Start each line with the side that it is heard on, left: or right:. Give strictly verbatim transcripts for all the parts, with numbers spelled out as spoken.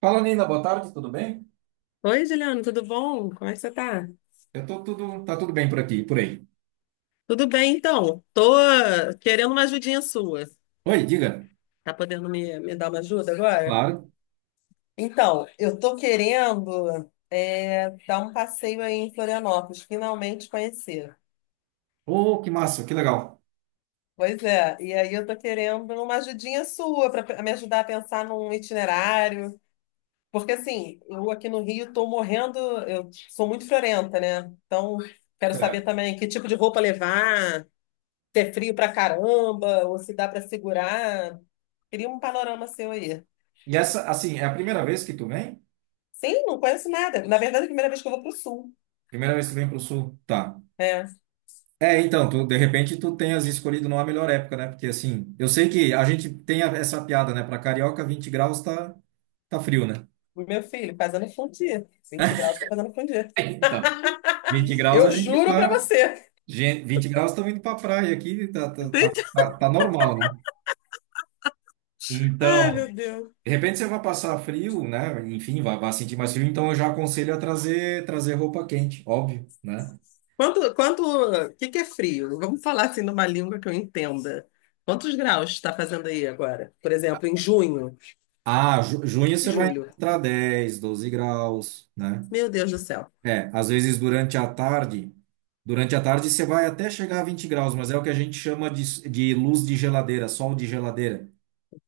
right: Fala, Nina, boa tarde, tudo bem?
left: Oi, Juliana, tudo bom? Como é que você tá?
right: Eu tô tudo, tá tudo bem por aqui, por aí.
left: Tudo bem, então. Tô eh, querendo uma ajudinha sua.
right: Oi, diga.
left: Tá podendo me, me dar uma ajuda agora?
right: Claro.
left: Então, eu tô querendo é, dar um passeio aí em Florianópolis, finalmente conhecer.
right: Oh, que massa, que legal.
left: Pois é, e aí eu tô querendo uma ajudinha sua para me ajudar a pensar num itinerário. Porque assim, eu aqui no Rio tô morrendo, eu sou muito friorenta, né? Então, quero saber
right: Certo.
left: também que tipo de roupa levar, se é frio pra caramba, ou se dá pra segurar. Queria um panorama seu aí.
right: E essa, assim, é a primeira vez que tu vem?
left: Sim, não conheço nada. Na verdade, é a primeira vez que eu vou pro sul,
right: Primeira vez que tu vem pro sul? Tá.
left: né?
right: É, então, tu, de repente tu tenhas escolhido não a melhor época, né? Porque assim, eu sei que a gente tem a- essa piada, né? Pra carioca, vinte graus tá, tá frio, né?
left: O meu filho, fazendo fundir. Vinte graus, tô fazendo fundir.
right: É, então, vinte graus
left: Eu
right: a gente
left: juro pra
right: tá.
left: você.
right: gen- 20 graus estamos indo pra praia aqui, tá, tá,
left: Entende?
right: tá, tá- tá normal, né?
left: Ai,
right: Então,
left: meu Deus.
right: de repente você vai passar frio, né? Enfim, vai, vai sentir mais frio, então eu já aconselho a trazer, trazer roupa quente, óbvio, né?
left: Quanto, quanto, o que que é frio? Vamos falar assim numa língua que eu entenda. Quantos graus está fazendo aí agora? Por exemplo, em junho,
right: Ah, ju- junho
left: em
right: você vai
left: julho.
right: encontrar dez, doze graus, né?
left: Meu Deus do céu.
right: É, às vezes durante a tarde, durante a tarde você vai até chegar a vinte graus, mas é o que a gente chama de, de luz de geladeira, sol de geladeira.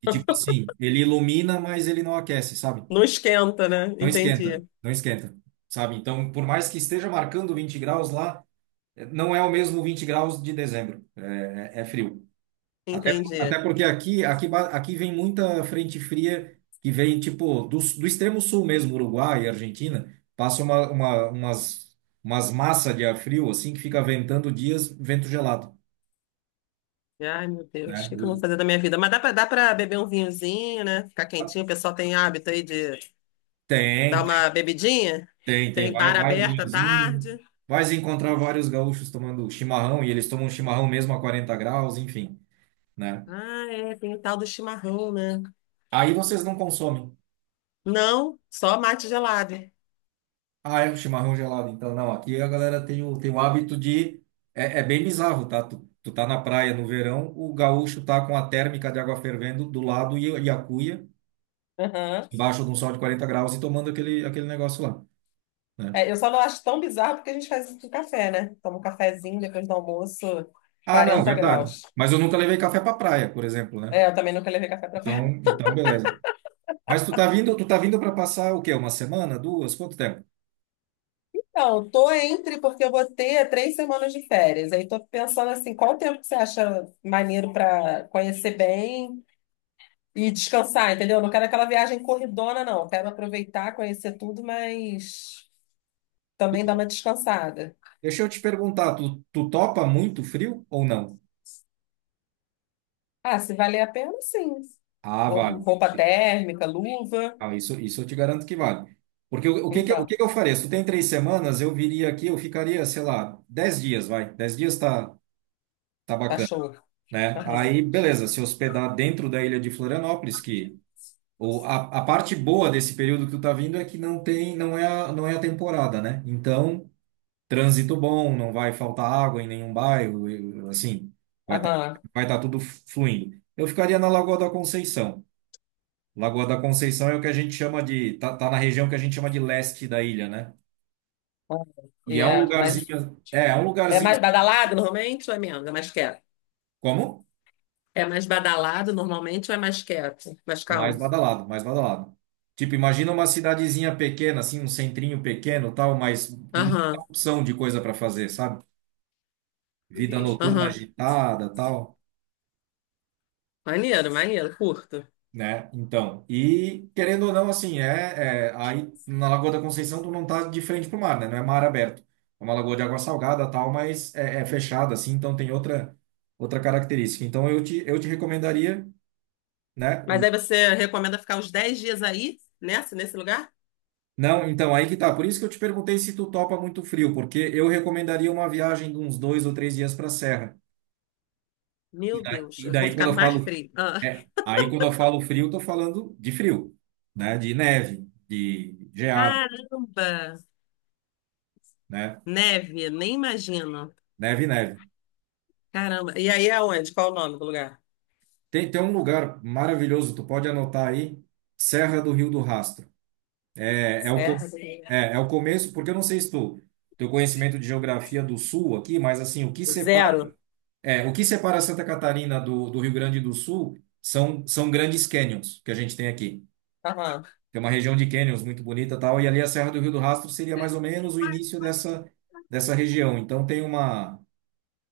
right: E tipo assim, ele ilumina, mas ele não aquece, sabe?
left: Não esquenta, né?
right: Não
left: Entendi,
right: esquenta, não esquenta, sabe? Então, por mais que esteja marcando vinte graus lá, não é o mesmo vinte graus de dezembro, é, é frio. Até,
left: entendi.
right: até porque aqui, aqui, ba- aqui vem muita frente fria que vem, tipo, do, do extremo sul mesmo, Uruguai e Argentina, passa uma, uma- umas, umas massas de ar frio, assim, que fica ventando dias, vento gelado,
left: Ai, meu Deus, o
right: né?
left: que que eu vou
right: O-
left: fazer da minha vida? Mas dá pra, dá pra beber um vinhozinho, né? Ficar quentinho. O pessoal tem hábito aí de
right: tem,
left: dar
right: tem,
left: uma bebidinha.
right: tem, tem.
left: Tem
right: Vai,
left: bar
right: vai um
left: aberto à
right: vinhozinho,
left: tarde.
right: vai se encontrar vários gaúchos tomando chimarrão, e eles tomam chimarrão mesmo a quarenta graus, enfim, né?
left: Ah, é, tem o tal do chimarrão, né?
right: Aí vocês não consomem.
left: Não, só mate gelado.
right: Ah, é um chimarrão gelado. Então, não, aqui a galera tem o, tem o hábito de. É, é bem bizarro, tá? Tu, tu tá na praia no verão, o gaúcho tá com a térmica de água fervendo do lado e, e a cuia,
left: Aham.
right: embaixo de um sol de quarenta graus e tomando aquele, aquele negócio lá, né?
left: É, eu só não acho tão bizarro porque a gente faz isso com café, né? Toma um cafezinho depois do almoço,
right: Ah, não,
left: quarenta
right: verdade.
left: graus.
right: Mas eu nunca levei café pra praia, por exemplo, né?
left: É, eu também nunca levei café pra
right: Então, então beleza. Mas tu tá vindo, tu tá vindo para passar o quê? Uma semana, duas? Quanto tempo?
left: Não, tô entre porque eu vou ter três semanas de férias. Aí tô pensando assim, qual o tempo que você acha maneiro para conhecer bem e descansar, entendeu? Não quero aquela viagem corridona, não. Quero aproveitar, conhecer tudo, mas também dar uma descansada.
right: Deixa eu te perguntar, tu, tu topa muito frio ou não?
left: Ah, se valer a pena, sim.
right: Ah,
left: Vou com
right: vale.
left: roupa térmica, luva.
right: Ah, isso, isso eu te garanto que vale. Porque o, o que que, eu- o
left: Então,
right: que que eu faria? Se tu tem três semanas, eu viria aqui, eu ficaria, sei lá, dez dias, vai. Dez dias tá, tá
left: tá
right: bacana,
left: show.
right: né?
left: Aham,
right: Aí, beleza, se hospedar dentro da ilha de Florianópolis, que o, a, a parte boa desse período que tu tá vindo é que não tem, não é, a- não é a temporada, né? Então, trânsito bom, não vai faltar água em nenhum bairro, e- assim, vai tá,
left: aham.
right: vai tá tudo fluindo. Eu ficaria na Lagoa da Conceição. Lagoa da Conceição é o que a gente chama de. Tá, tá na região que a gente chama de leste da ilha, né?
left: Aham.
right: E
left: E
right: é um Ah,
left: é mais,
right: lugarzinho. É, é um
left: é
right: lugarzinho.
left: mais badalado normalmente ou é menos? É mais quieto.
right: Como?
left: É mais badalado normalmente ou é mais quieto? Mais
right: É mais
left: calmo?
right: badalado, mais badalado. Tipo, imagina uma cidadezinha pequena, assim, um centrinho pequeno, tal, mas muita
left: Aham,
right: opção de coisa para fazer, sabe? Vida noturna
left: aham.
right: agitada, tal.
left: Maneiro, maneiro, curto.
right: Né? Então, e querendo ou não, assim, é, é- aí na Lagoa da Conceição tu não tá de frente pro mar, né? Não é mar aberto. É uma lagoa de água salgada, tal, mas é, é fechada, assim, então tem outra outra característica. Então eu te eu te recomendaria, né?
left: Mas
right: um-
left: aí você recomenda ficar uns dez dias aí, nessa, nesse lugar?
right: Não, então aí que tá. Por isso que eu te perguntei se tu topa muito frio, porque eu recomendaria uma viagem de uns dois ou três dias para a serra. E
left: Meu
right: daí,
left: Deus,
right: e
left: eu vou
right: daí
left: ficar
right: quando eu
left: mais
right: falo,
left: frio. Ah,
right: é, aí quando eu falo frio, tô falando de frio, né? De neve, de geado,
left: Caramba!
right: né?
left: Neve, nem imagino.
right: Neve, neve.
left: Caramba. E aí é onde? Qual o nome do lugar?
right: Tem, tem um lugar maravilhoso, tu pode anotar aí, Serra do Rio do Rastro. É, é o,
left: Serra?
right: co- é, é o começo, porque eu não sei se tu, teu conhecimento de geografia do Sul aqui, mas assim, o que
left: Do-
right: separa,
left: Zero?
right: é, o que separa Santa Catarina do, do Rio Grande do Sul são, são grandes canyons que a gente tem aqui.
left: Aham.
right: Tem uma região de canyons muito bonita e tal, e ali a Serra do Rio do Rastro seria mais ou menos o início dessa, dessa região. Então tem uma,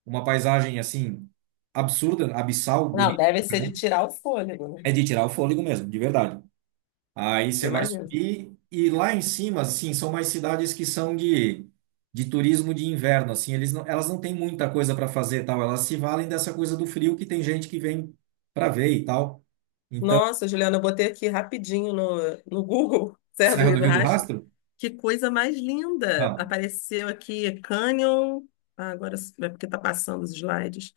right: uma paisagem assim, absurda, abissal,
left: Não,
right: bonita.
left: deve ser de
right: Né?
left: tirar o fôlego, né?
right: É de tirar o fôlego mesmo, de verdade. Aí você vai
left: Imagino.
right: subir e lá em cima, assim, são mais cidades que são de, de turismo de inverno, assim, eles não, elas não têm muita coisa para fazer, e tal, elas se valem dessa coisa do frio que tem gente que vem para ver e tal. Então,
left: Nossa, Juliana, eu botei aqui rapidinho no, no Google, Serra do
right: Serra do
left: Rio do
right: Rio do Rastro,
left: Que coisa mais linda!
right: ah,
left: Apareceu aqui Canyon. Ah, agora s- é porque tá passando os slides.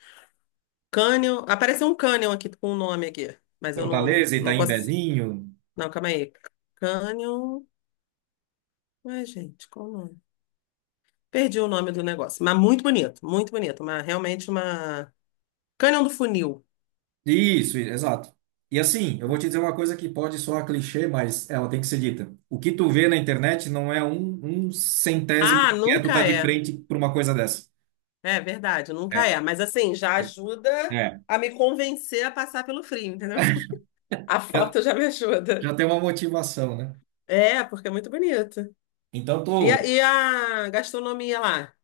left: Canyon. Apareceu um Canyon aqui com o um nome aqui, mas eu não,
right: Fortaleza,
left: não
right: Itaim
left: consigo.
right: Bezinho,
left: Não, calma aí. Canyon. Ué, gente, qual o nome? Perdi o nome do negócio, mas muito bonito, muito bonito. Uma, realmente uma. Canyon do Funil.
right: isso, exato. E assim, eu vou te dizer uma coisa que pode soar clichê, mas ela tem que ser dita. O que tu vê na internet não é um, um centésimo
left: Ah,
right: que é tu
left: nunca
right: tá de
left: é.
right: frente para uma coisa dessa.
left: É verdade,
right: É,
left: nunca é. Mas assim, já
right: é.
left: ajuda a me convencer a passar pelo frio, entendeu? A
right: É.
left: foto já me ajuda.
right: Já tem uma motivação, né?
left: É, porque é muito bonito.
right: Então,
left: E a,
right: tô.
left: e a gastronomia lá?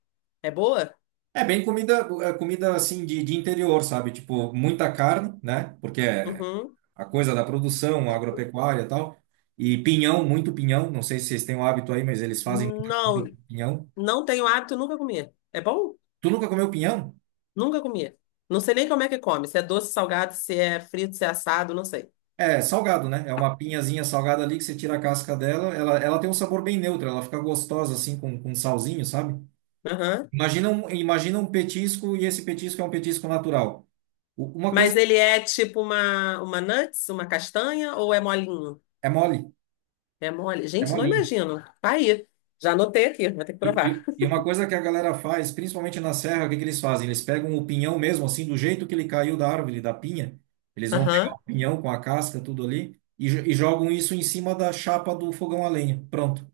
left: É boa?
right: É bem comida, é comida assim de, de interior, sabe? Tipo, muita carne, né? Porque é
left: Uhum.
right: a coisa da produção, agropecuária e tal. E pinhão, muito pinhão. Não sei se vocês têm o hábito aí, mas eles fazem muita
left: Não,
right: comida com pinhão.
left: não tenho hábito, nunca comi. É bom?
right: Tu nunca comeu pinhão?
left: Nunca comi. Não sei nem como é que come. Se é doce, salgado, se é frito, se é assado, não sei.
right: É salgado, né? É uma pinhazinha salgada ali que você tira a casca dela. Ela, ela tem um sabor bem neutro, ela fica gostosa assim com, com salzinho, sabe?
left: Aham.
right: Imagina um, imagina um petisco e esse petisco é um petisco natural. U- Uma coisa
left: Mas ele é tipo uma, uma nuts, uma castanha ou é molinho?
right: é mole,
left: É mole.
right: é
left: Gente, não
right: molinho.
left: imagino. Tá aí. Já anotei aqui, vou ter que
right: E,
left: provar.
right: e- e uma coisa que a galera faz, principalmente na serra, o que que eles fazem? Eles pegam o pinhão mesmo, assim, do jeito que ele caiu da árvore, da pinha. Eles vão pegar
left: Aham.
right: o pinhão com a casca, tudo ali, e, jo- e jogam isso em cima da chapa do fogão a lenha. Pronto.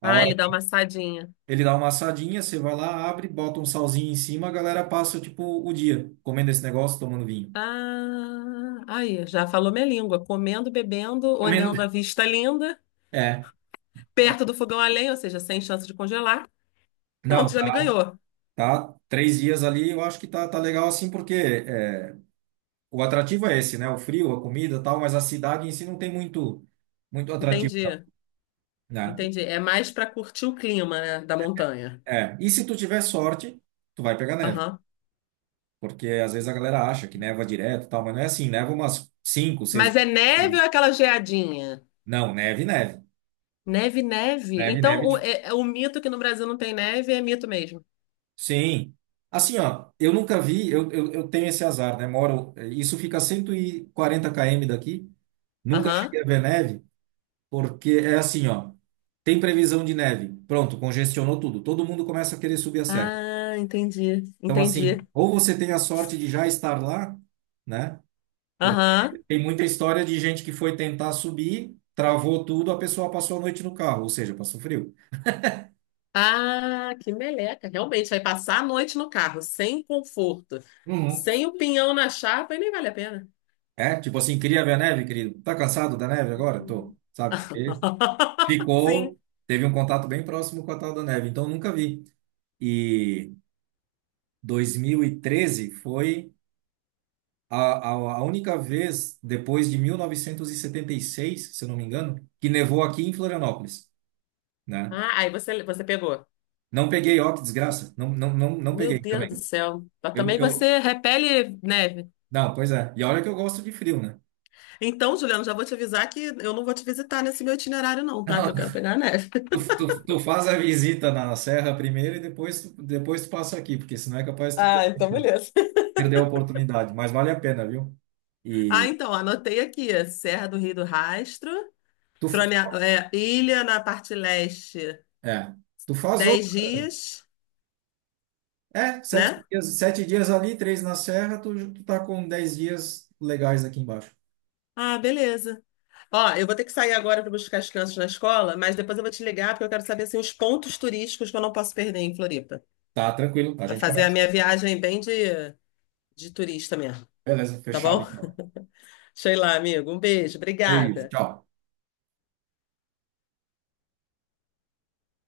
right: A
left: Ah,
right: hora
left: ele dá
right: que
left: uma assadinha.
right: ele dá uma assadinha, você vai lá, abre, bota um salzinho em cima, a galera passa, tipo, o dia comendo esse negócio, tomando vinho.
left: Ah, aí, já falou minha língua. Comendo, bebendo,
right: Comendo.
left: olhando a vista linda.
right: É.
left: Perto do fogão a lenha, ou seja, sem chance de congelar.
right: Não,
left: Pronto, já me
right: tá,
left: ganhou.
right: tá três dias ali, eu acho que tá, tá legal assim, porque é, o atrativo é esse, né? O frio, a comida, e tal, mas a cidade em si não tem muito muito atrativo, não,
left: Entendi,
right: né?
left: entendi. É mais para curtir o clima, né, da montanha.
right: É. E se tu tiver sorte, tu vai pegar neve,
left: Aham.
right: porque às vezes a galera acha que neva direto, e tal, mas não é assim, neva umas cinco, seis
left: Mas é
right: vezes.
left: neve ou é aquela geadinha?
right: Não, neve, neve.
left: Neve, neve.
right: Neve,
left: Então,
right: neve.
left: o,
right: de-
left: é- é o mito que no Brasil não tem neve é mito mesmo.
right: Sim. Assim, ó, eu nunca vi, eu, eu, eu tenho esse azar, né? Moro, isso fica a cento e quarenta quilômetros daqui, nunca
left: Aham.
right: cheguei a ver neve, porque é assim, ó, tem previsão de neve. Pronto, congestionou tudo. Todo mundo começa a querer subir a serra.
left: Ah, entendi,
right: Então, assim,
left: entendi.
right: ou você tem a sorte de já estar lá, né?
left: Aham.
right: Tem muita história de gente que foi tentar subir, travou tudo, a pessoa passou a noite no carro, ou seja, passou frio.
left: Ah, que meleca. Realmente, vai passar a noite no carro, sem conforto,
right: Uhum.
left: sem o pinhão na chapa, e nem vale a pena.
right: É, tipo assim, queria ver a neve, querido. Tá cansado da neve agora? Tô,
left: Uhum.
right: sabe? Porque
left: Sim.
right: ficou, teve um contato bem próximo com a tal da neve, então nunca vi. E dois mil e treze foi a, a, a única vez depois de mil novecentos e e setenta e seis, se eu não me engano, que nevou aqui em Florianópolis, né?
left: Ah, aí você, você pegou.
right: Não peguei, ó, que desgraça. Não, não, não, não
left: Meu
right: peguei
left: Deus
right: também.
left: do céu. Mas
right: Eu,
left: também
right: eu,
left: você repele neve.
right: não, pois é. E olha que eu gosto de frio, né?
left: Então, Juliano, já vou te avisar que eu não vou te visitar nesse meu itinerário, não, tá? Que eu quero pegar a neve.
right: Tu, tu, tu faz a visita na serra primeiro e depois tu, depois tu passa aqui, porque senão é capaz de tu per-
left: Ah, então beleza.
right: perder a oportunidade. Mas vale a pena, viu?
left: Ah,
right: E
left: então, anotei aqui: Serra do Rio do Rastro,
right: tu, f-
left: Frone-
right: tu-
left: é, Ilha na parte leste,
right: é, tu faz
left: dez
right: outro.
left: dias,
right: É, sete
left: né?
right: dias, sete dias ali, três na serra, tu, tu tá com dez dias legais aqui embaixo.
left: Ah, beleza. Ó, eu vou ter que sair agora para buscar as crianças na escola, mas depois eu vou te ligar porque eu quero saber assim, os pontos turísticos que eu não posso perder em Floripa,
right: Tá tranquilo, a
left: para
right: gente
left: fazer a
right: começa.
left: minha viagem bem de de turista mesmo,
right: Beleza,
left: tá
right: fechado
left: bom?
right: então.
left: Sei lá, amigo. Um beijo,
right: É isso,
left: obrigada.
right: tchau.